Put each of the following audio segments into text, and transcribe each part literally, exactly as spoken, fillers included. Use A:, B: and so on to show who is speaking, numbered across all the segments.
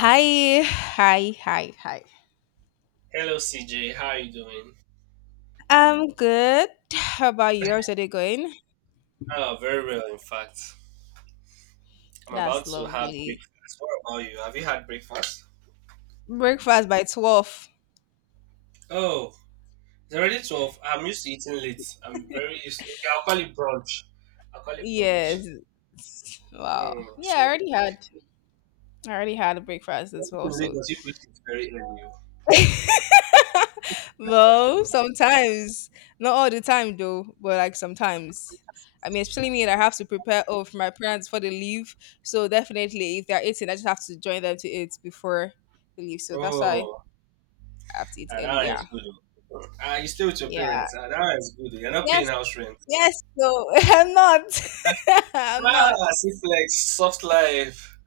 A: Hi, hi, hi, hi.
B: Hello, C J. How are you doing?
A: I'm good. How about you? How's your day going?
B: Oh, very well, in fact. I'm about
A: That's
B: to have
A: lovely.
B: breakfast. What about you? Have you had breakfast?
A: Breakfast by twelve.
B: Oh, it's already twelve. I'm used to eating late. I'm very used to... Okay, I'll call it brunch. I'll call it brunch.
A: Yes. Wow.
B: Hmm.
A: Yeah, I
B: so,
A: already had. I already had a breakfast as well,
B: People in
A: so.
B: Lagos, you eat it very early.
A: Well, sometimes. Not all the time, though, but like sometimes. I mean, especially me, that I have to prepare oh, for my parents for the leave. So definitely, if they're eating, I just have to join them to eat before the leave. So that's why
B: Oh,
A: I have to eat
B: ah, that
A: early.
B: one
A: Yeah.
B: is good. Oh. Ah, you stay with your
A: Yeah.
B: parents. Ah, that one is good. Oh. You're not paying
A: Yes.
B: house rent.
A: Yes. No, I'm not. I'm
B: Ah,
A: not.
B: see flex, soft life.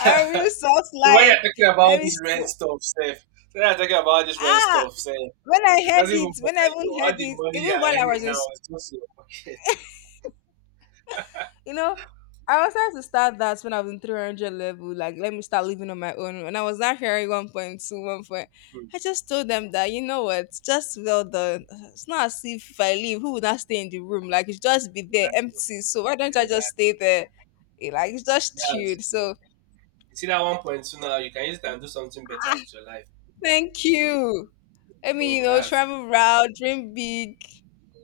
A: I real soft
B: So when you're
A: life.
B: talking about
A: Let me
B: this rent
A: see.
B: stuff, Seth, so when you're talking about this rent
A: Ah,
B: stuff, Seth,
A: when I
B: it
A: heard
B: doesn't even
A: it,
B: bother
A: when I
B: you.
A: even
B: All
A: heard
B: the
A: it,
B: money you're
A: even while I
B: earning
A: was in,
B: now
A: s-
B: is just in your pocket.
A: you know, I was trying to start that when I was in three hundred level. Like, let me start living on my own. When I was not hearing one point two, one point,
B: Hmm,
A: I just told them that, you know what, just well done. It's not as if if I leave, who would not stay in the room? Like, it's just be there
B: exactly.
A: empty. So why don't I just
B: Exactly.
A: stay there? Eh, like, it's just
B: That's it,
A: chilled.
B: bro.
A: So,
B: You see that one point two now, you can use it and do something better with your life.
A: thank you. I mean, you
B: Hmm,
A: know,
B: that's
A: travel around, dream big.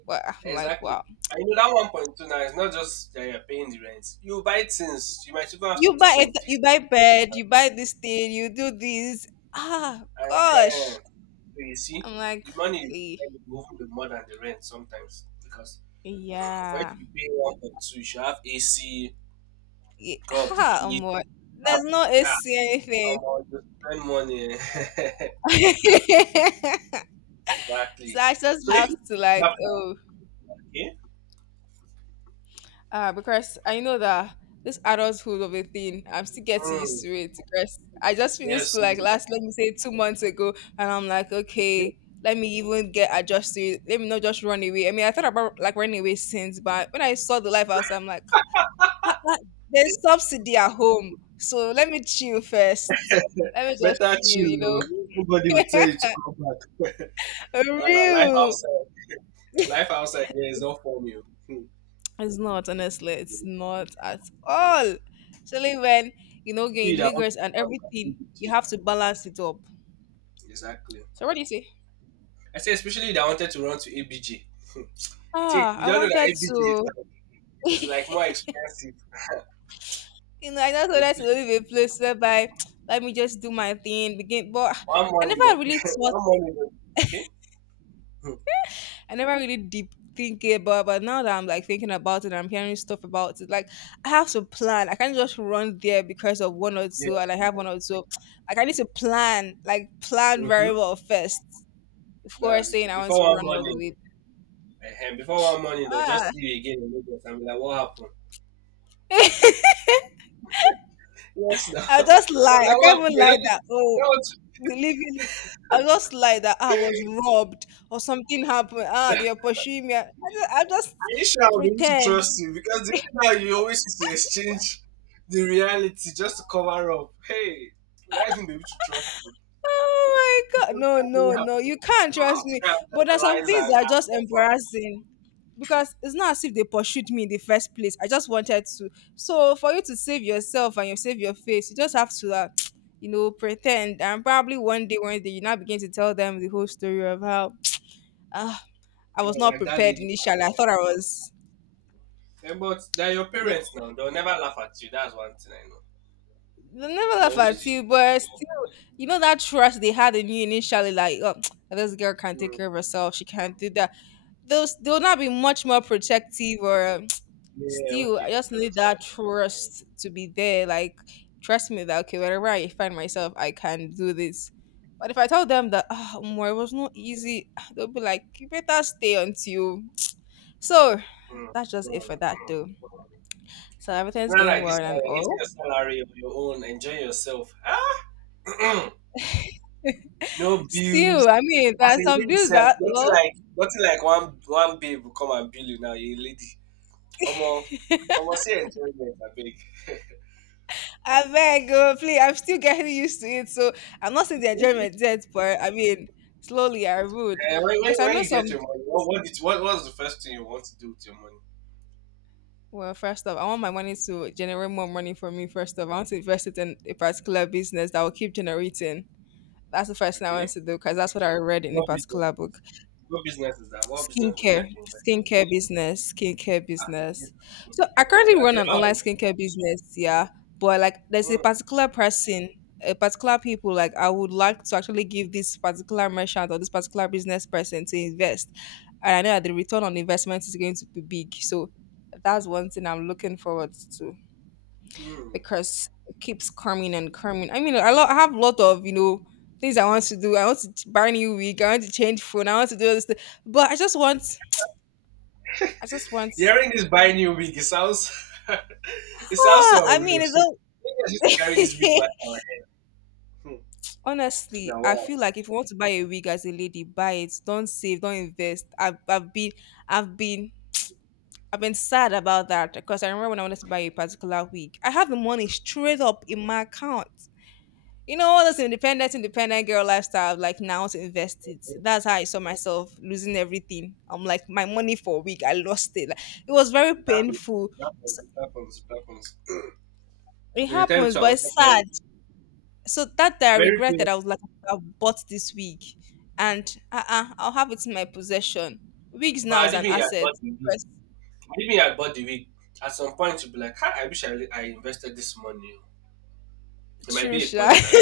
A: Well, I'm like,
B: exactly.
A: wow.
B: And you know that one point two now is not just that you're paying the rent. You buy things, you might even have to
A: You
B: do
A: buy
B: some
A: it, you
B: fixing.
A: buy bed, you buy this thing, you do this. Ah,
B: And, uh,
A: gosh.
B: so you see,
A: I'm like,
B: the money you
A: okay,
B: spend will even be more than the rent sometimes, because for it to
A: yeah,
B: be paying one point two, you should have A C,
A: yeah.
B: go of the
A: Ha, um,
B: heat,
A: what? There's no
B: have
A: A C
B: ah,
A: anything.
B: omo, you spend money.
A: So
B: Exactly.
A: I just
B: So if
A: have
B: you
A: to like,
B: sharper,
A: oh.
B: okay?
A: Uh, because I know that this adulthood of a thing, I'm still getting
B: hmm,
A: used to it. Because I just finished
B: yes
A: school
B: oh,
A: like last, let me say, two months ago, and I'm like,
B: okay.
A: okay, let me even get adjusted. Let me not just run away. I mean, I thought about like running away since, but when I saw the life outside, I'm like, "Ha- ha, there's subsidy at home, so let me chill first. Let me just
B: Better
A: chill,
B: chill
A: you
B: oh,
A: know.
B: nobody will tell you to come back. Ah, life
A: Real.
B: outside life outside here is not for you. Hmm.
A: It's not, honestly, it's not at all. Especially when you know you're
B: See
A: in
B: that want
A: Lagos
B: to
A: and
B: run to
A: everything, you
B: A B G.
A: have to balance it up.
B: Exactly.
A: So what do you say?
B: I say, especially you that wanted to run to A B G. you think
A: Ah,
B: you
A: I
B: don't know that
A: wanted
B: A B G is,
A: to,
B: it's like more expensive.
A: you know, I just
B: They
A: wanted to
B: pay
A: live a place whereby let me just do my thing, begin. But
B: one
A: I
B: money,
A: never really
B: but
A: thought,
B: one money, but okay. Hmm.
A: I never really deep think about. But now that I'm like thinking about it, I'm hearing stuff about it. Like I have to plan. I can't just run there because of one or two, and
B: Yes.
A: I have one or two. Like I need to plan, like plan very
B: Mm-hmm.
A: well first before
B: That's
A: saying
B: it.
A: I want
B: Before
A: to
B: one
A: run all the
B: morning,
A: way.
B: uh, before one morning, they'll just
A: Ah,
B: see you again in Lagos and be like, "What happened?" Yes, no.
A: I just
B: They'll
A: lie. I
B: like, "What
A: can't
B: happened?"
A: even
B: You know,
A: lie that, oh,
B: you know what?
A: we live in, I just lie that I was robbed or something happened. Ah, they are pursuing me. I just, i just
B: Are you sure I'll be able to
A: pretend.
B: trust you? Because the way now you always used to exchange the reality just to cover up. Hey, will I even be able to trust you?
A: Oh
B: So
A: my God.
B: sometimes
A: No,
B: it
A: no, no.
B: happen.
A: You can't
B: I
A: trust
B: have to
A: me.
B: kind of
A: But there's some
B: analyze
A: things
B: and,
A: that are
B: and
A: just
B: confirm.
A: embarrassing, because it's not as if they pursued me in the first place. I just wanted to. So for you to save yourself and you save your face, you just have to, uh, you know, pretend. And probably one day, one day, you now begin to tell them the whole story of how ah, I was
B: Yeah,
A: not
B: like that
A: prepared
B: lady.
A: initially. I thought I was.
B: Eh, but they're your
A: They
B: parents now. They'll never laugh at you. That's one thing I know.
A: never
B: They
A: laugh at
B: always use.
A: you, but still, you know that trust they had in you initially, like, oh, this girl can't take
B: Mm,
A: care of herself, she can't do that. Those they'll not be much more protective or um,
B: yeah,
A: still,
B: okay,
A: I
B: of
A: just need
B: course.
A: that trust to be there. Like, trust me that okay, wherever I find myself, I can do this. But if I tell them that oh, more it was not easy, they'll be like, you better stay until. So
B: Mm,
A: that's just it
B: mm.
A: for that though. So everything's
B: Not
A: going
B: like
A: well
B: this, uh,
A: and
B: It's
A: all.
B: your salary of your own. Enjoy yourself. Ah, no bills.
A: Still, I mean,
B: As
A: there are
B: a
A: some
B: lady,
A: bills
B: sef,
A: that
B: nothing
A: well,
B: like nothing like one one babe will come and bill you now. You're a lady. Omo, omo, say enjoyment, I beg.
A: I beg, oh, please, I'm still getting used to it. So I'm not seeing the
B: Eh,
A: enjoyment yet, but I mean, slowly I would,
B: when, when,
A: because I
B: when
A: know
B: you
A: some.
B: get your money, what what, did, what what's the first thing you want to do with your money?
A: Well, first off, I want my money to generate more money for me. First off, I want to invest it in a particular business that will keep generating. That's the first thing I want
B: Okay.
A: to do because that's what I read in a
B: What business
A: particular book.
B: is? What business is that? What business would you
A: skincare
B: like to invest in?
A: skincare business skincare
B: Ah, in this
A: business So I
B: skincare. Okay,
A: currently
B: okay,
A: run an online
B: that
A: skincare business, yeah, but like there's a
B: one.
A: particular person a particular people like I would like to actually give this particular merchant or this particular business person to invest, and I know that the return on investment is going to be big, so that's one thing I'm looking forward to,
B: Mm, mm.
A: because it keeps coming and coming. I mean, i, lo- I have a lot of you know things I want to do. I want to buy new wig, I want to change phone, I want to do all this thing, but I just want I just want.
B: Hearing this buying new wig, it sounds, it sounds
A: Ah,
B: so
A: I
B: real.
A: mean, it's
B: So,
A: all.
B: maybe I should carry this wig man on my head.
A: Honestly,
B: Now,
A: I
B: wow.
A: feel like if you want to buy a wig as a lady, buy it. Don't save, don't invest. I've, I've been, I've been, I've been sad about that because I remember when I wanted to buy a particular wig, I had the money straight up in my account. You know, all this independent, independent girl lifestyle. Like now to invest it. That's how I saw myself losing everything. I'm like, my money for a week, I lost it. Like, it was very
B: It happens,
A: painful.
B: it happens,
A: So,
B: it happens, it happens.
A: it
B: There's a time
A: happens,
B: to
A: but
B: another
A: it's
B: time. Like,
A: sad. So that day I
B: very clear.
A: regretted. I was like, I could have bought this wig, and uh-uh, I'll have it in my possession. Wigs
B: But
A: now
B: I
A: is
B: didn't
A: an
B: even had
A: asset.
B: bought the wig.
A: Because
B: I didn't even had bought the wig. At some point, you'll be like, "Ah, I wish I, I invested this money. It might
A: true,
B: be a
A: sure.
B: point that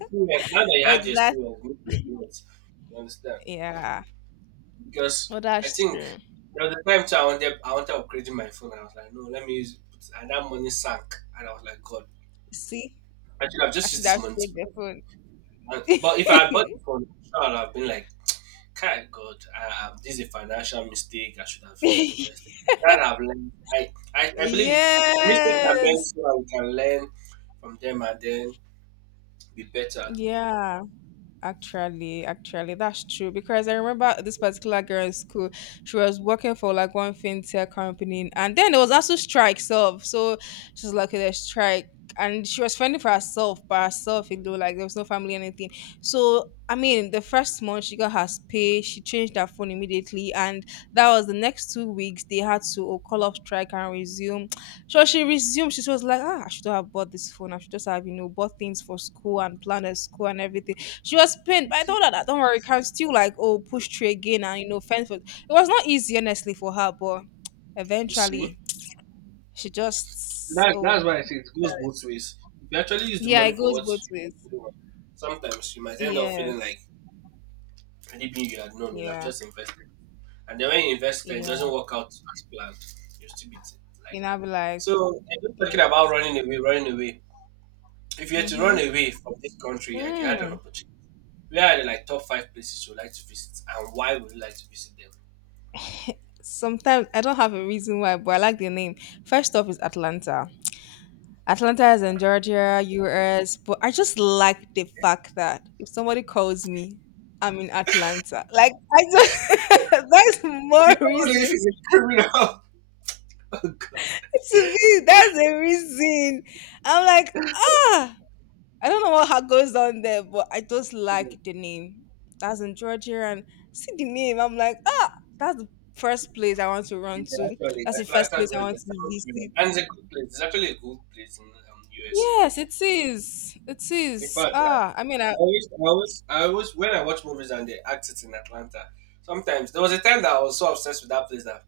B: experience, now that you have the
A: Exactly.
B: experience, you need the experience. You understand?
A: Yeah.
B: Because
A: Well,
B: I
A: that's
B: think
A: true.
B: there was a time too I wanted I wanted upgrading my phone. I was like, no, let me use it. And that money sank. And I was like, God,
A: See,
B: I should have
A: I
B: just used
A: should
B: this
A: have
B: money to
A: saved
B: buy
A: the
B: it.
A: phone.
B: And- But if I had bought the phone, I'm sure I'd have been like, Kai God, I, I, this is a financial mistake. I should have
A: Yes.
B: invested. That I've learned. I, I, I believe you- mistakes are meant so that we can learn from them and then be better.
A: Yeah. Actually, actually, that's true because I remember this particular girl in school. She was working for like one fintech company, and then there was also strikes of. So she was like, okay, there's strike, and she was fending for herself by herself. You know, like there was no family, anything. So I mean, the first month she got her pay, she changed her phone immediately, and that was the next two weeks they had to oh, call off strike and resume. So she resumed. She was like, ah, I should have bought this phone. I should just have you know bought things for school and planned a school and everything. She was pained,
B: You
A: but I
B: see?
A: told her that don't worry, you can still like oh push through again and you know fend for. It was not easy honestly for her, but
B: You see?
A: eventually she just
B: That,
A: oh
B: that's why I say it goes both ways. If you actually use the
A: yeah, it
B: money for
A: goes
B: what
A: both
B: you
A: ways.
B: really want, sometimes you might end up feeling
A: Yes,
B: like anything you had known, you'll have
A: yeah,
B: just invested. And then when you invest and it doesn't
A: yeah.
B: work out as planned, you'll still be t- like
A: And
B: that.
A: I'll be like,
B: So, and just
A: yeah.
B: talking about running away, running away. If you had to run
A: Mm-hmm.
B: away from this country, like you had an
A: Mm.
B: opportunity, where are the like top five places you would like to visit and why would you like to visit them?
A: Sometimes I don't have a reason why, but I like the name. First off is Atlanta. Atlanta is in Georgia, U S, but I just like the fact that if somebody calls me, I'm in Atlanta. Like I just that's more
B: You don't want to live
A: reason.
B: in a criminal. Oh, God.
A: To me, that's the reason. I'm like, ah, I don't know what ha- goes on there, but I just like the name. That's in Georgia, and see the name. I'm like, ah, that's the first place I want to run
B: Yeah,
A: to.
B: actually,
A: That's the first
B: Atlanta,
A: place I
B: Georgia
A: want to
B: sounds
A: visit.
B: brilliant. And it's a good place. It's actually a good place in um, U S A.
A: Yes, it is. It
B: In
A: is.
B: fact, I,
A: Ah, I mean,
B: I
A: I
B: always, I always, I always, when I watch movies and they act it in Atlanta, sometimes there was a time that I was so obsessed with that place that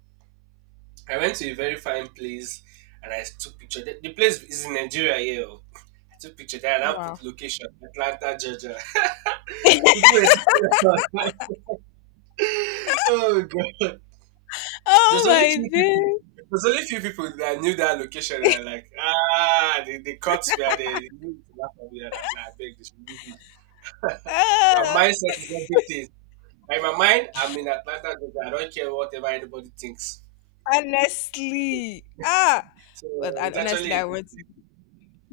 B: I went to a very fine place and I took picture. The, the place is in Nigeria here. Oh. I took picture there and I
A: wow.
B: put location Atlanta, Georgia. People were taking us. Oh god.
A: Oh
B: There's only
A: my
B: few people.
A: days.
B: There's only few people that knew that location. And are like, ah, they, they caught me and they, they knew to laugh at me. And I was like, I beg this. Your
A: Ah,
B: mindset is everything. Like in my mind, I'm in Atlanta, Georgia. I don't care whatever anybody thinks.
A: honestly. Ah.
B: So
A: Well, I,
B: it's
A: honestly,
B: actually a
A: I
B: good-
A: want to,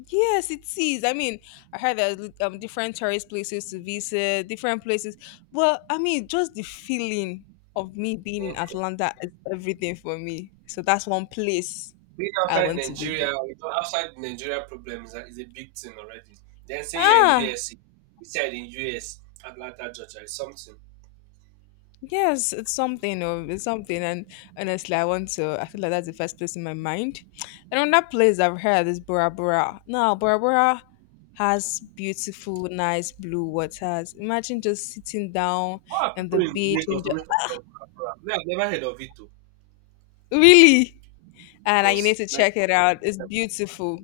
A: yes, it is. I mean, I heard there's li- um, different tourist places to visit, different places. Well, I mean, just the feeling of me being in
B: Mhm.
A: Atlanta is everything for me. So that's one place
B: Being
A: I
B: outside
A: want to
B: Nigeria,
A: visit.
B: you know, outside Nigeria problem is a, is a big thing already. Then saying you're in
A: Ah,
B: U S C, said in U S, Atlanta, Georgia is something.
A: Yes, it's something. Oh, it's something. And honestly, I want to. I feel like that's the first place in my mind. And another place I've heard is Bora Bora. Now, Bora Bora has beautiful, nice blue waters. Imagine just sitting down
B: How are
A: on
B: people
A: the
B: in
A: beach
B: Lagos
A: and just,
B: always talking about Accra? Me, I've never heard of it too.
A: really. And I, you need
B: Because
A: to
B: like
A: check it out. It's beautiful.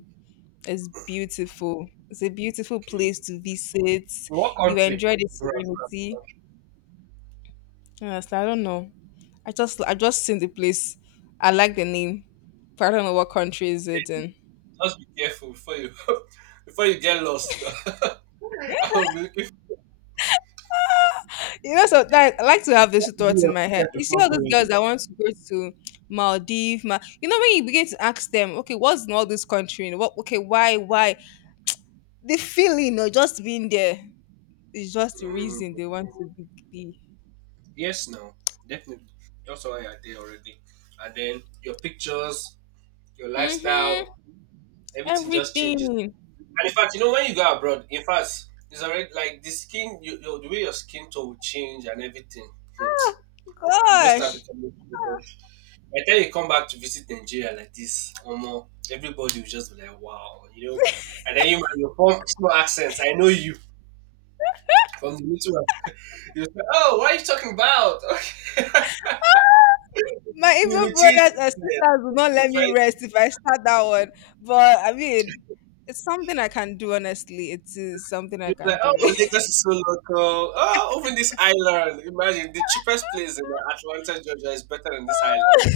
A: It's beautiful. It's a beautiful
B: okay,
A: place to visit.
B: what
A: You
B: country?
A: enjoy the
B: Bro, I feel like
A: serenity. Honestly, I don't know. I just I just seen the place. I like the name, but I don't know what country is it
B: yeah,
A: in.
B: just be careful before you before you get lost. I'll be looking for-
A: You know, so that I like to have this
B: What did you
A: thought in my
B: do
A: head.
B: your
A: You see
B: before
A: all those girls
B: going
A: that want to go to Maldives, Ma- you know, when you begin to ask them, okay, what's in all this country? You know, what okay, why, why? The feeling of just being there is just
B: there?
A: the
B: Mm,
A: reason they want to be. be.
B: yes, no, definitely. That's why I did already. And then your pictures, your
A: Mm-hmm.
B: lifestyle, everything just changes.
A: Everything.
B: And in fact, you know, when you go abroad, in fact, it's already like the skin, you, your, the way your skin tone will change and everything. Hmm.
A: Ah,
B: You just start
A: Gosh.
B: becoming. By the time you come back to visit Nigeria like this, omo, everybody will just be like, wow, you know. And then you might your form small accents. I know you from the little one. You'll say, oh, what are you talking about? Okay.
A: My
B: You
A: evil
B: will change
A: brothers and sisters will
B: accent.
A: not
B: You
A: let me
B: try to
A: rest if I start that one. But I mean, it's something I can do, honestly. It is something I
B: you'll be
A: can
B: like,
A: do.
B: oh, Lagos is so local. Oh, even this island. Imagine the cheapest place in Atlanta, Georgia is better than this island.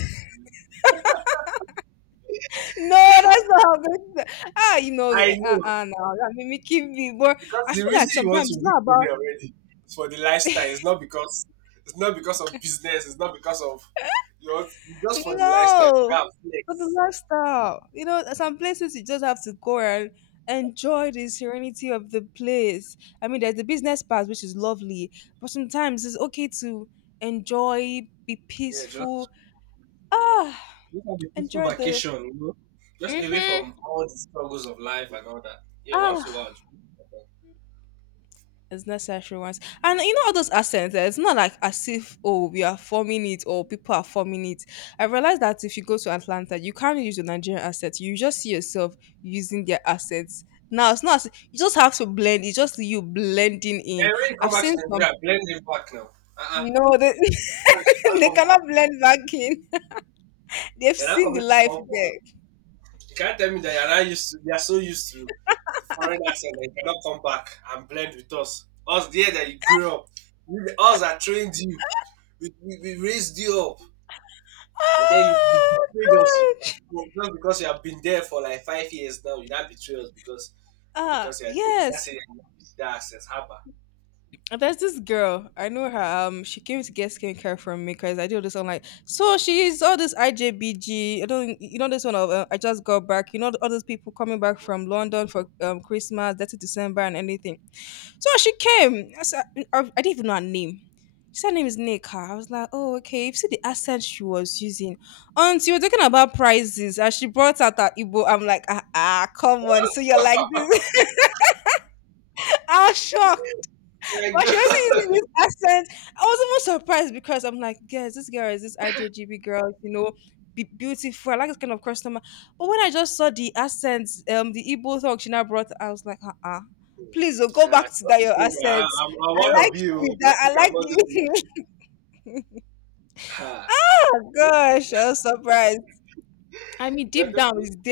A: No, that's not how good. Ah, you know,
B: I
A: uh,
B: know.
A: uh, no, that mimicking me. But
B: Because
A: I
B: the
A: feel
B: reason
A: like
B: you want to
A: sometimes it's
B: do
A: not
B: good
A: about,
B: here already is for the lifestyle. It's not because it's not because of business. It's not because of you know, it's just for the lifestyle to
A: no,
B: go and
A: but the
B: flex.
A: lifestyle. You know, some places you just have to go and enjoy the serenity of the place. I mean, there's the business part, which is lovely, but sometimes it's okay to enjoy, be
B: Yeah, just
A: peaceful. Ah,
B: just have a peaceful
A: enjoyed the
B: vacation, you know, just away
A: Mm-hmm.
B: from all the struggles of life and all that. Yeah, once a
A: ah
B: while. It's good.
A: as necessary ones. And you know all those accents, eh, it's not like as if oh we are forming it or people are forming it. I realized that if you go to Atlanta, you can't really use your Nigerian accent. You just see yourself using their accents. Now it's not as- you just have to blend, it's just you blending in.
B: And when you come
A: I've
B: back to
A: seen some,
B: Nigeria, blend it back now. Uh uh-uh.
A: no, they,
B: You should not
A: they
B: come
A: cannot
B: back.
A: blend back in. They've
B: You're not
A: seen
B: coming
A: the
B: to
A: life
B: come for
A: there.
B: you can't tell me that you're not used to, they are so used to the foreign accent that you cannot come back and blend with us. Us there that you grew up, you, us that trained you, we, we, we raised you up, and then you
A: Ah,
B: betrayed us.
A: good.
B: Well, just because you have been there for like five years now, you not betray us because
A: Ah,
B: because you're there. That's it.
A: yes.
B: That accent, haba.
A: And there's this girl, I know her. Um, she came to get skincare from me because I do this online. So she's all this I J B G. I don't, you know, this one of uh, I just got back. You know, all those people coming back from London for um Christmas, thirty December and anything. So she came. I, said- I, I didn't even know her name. She said her name is Nika. I was like, oh okay. You see the accent she was using. And she was talking about prices, and she brought out her Igbo. I'm like, ah, ah come on. So you're like this. I was shocked.
B: My
A: Why she always
B: God.
A: using this accent? I was even surprised because I'm like, yes, this girl is this I J G B girl, you know, be beautiful. I like this kind of customer. But when I just saw the accent, um, the Igbo talk she now brought, I was like, uh-uh. Please oh, go
B: Uh,
A: back to that your
B: I'm,
A: accents.
B: I'm
A: I
B: one
A: like
B: of you.
A: you with that.
B: Don't think
A: I
B: I'm
A: like
B: not just you.
A: you.
B: Ha.
A: Oh, gosh, I was surprised. I mean,
B: Yeah,
A: deep
B: thank
A: down is there,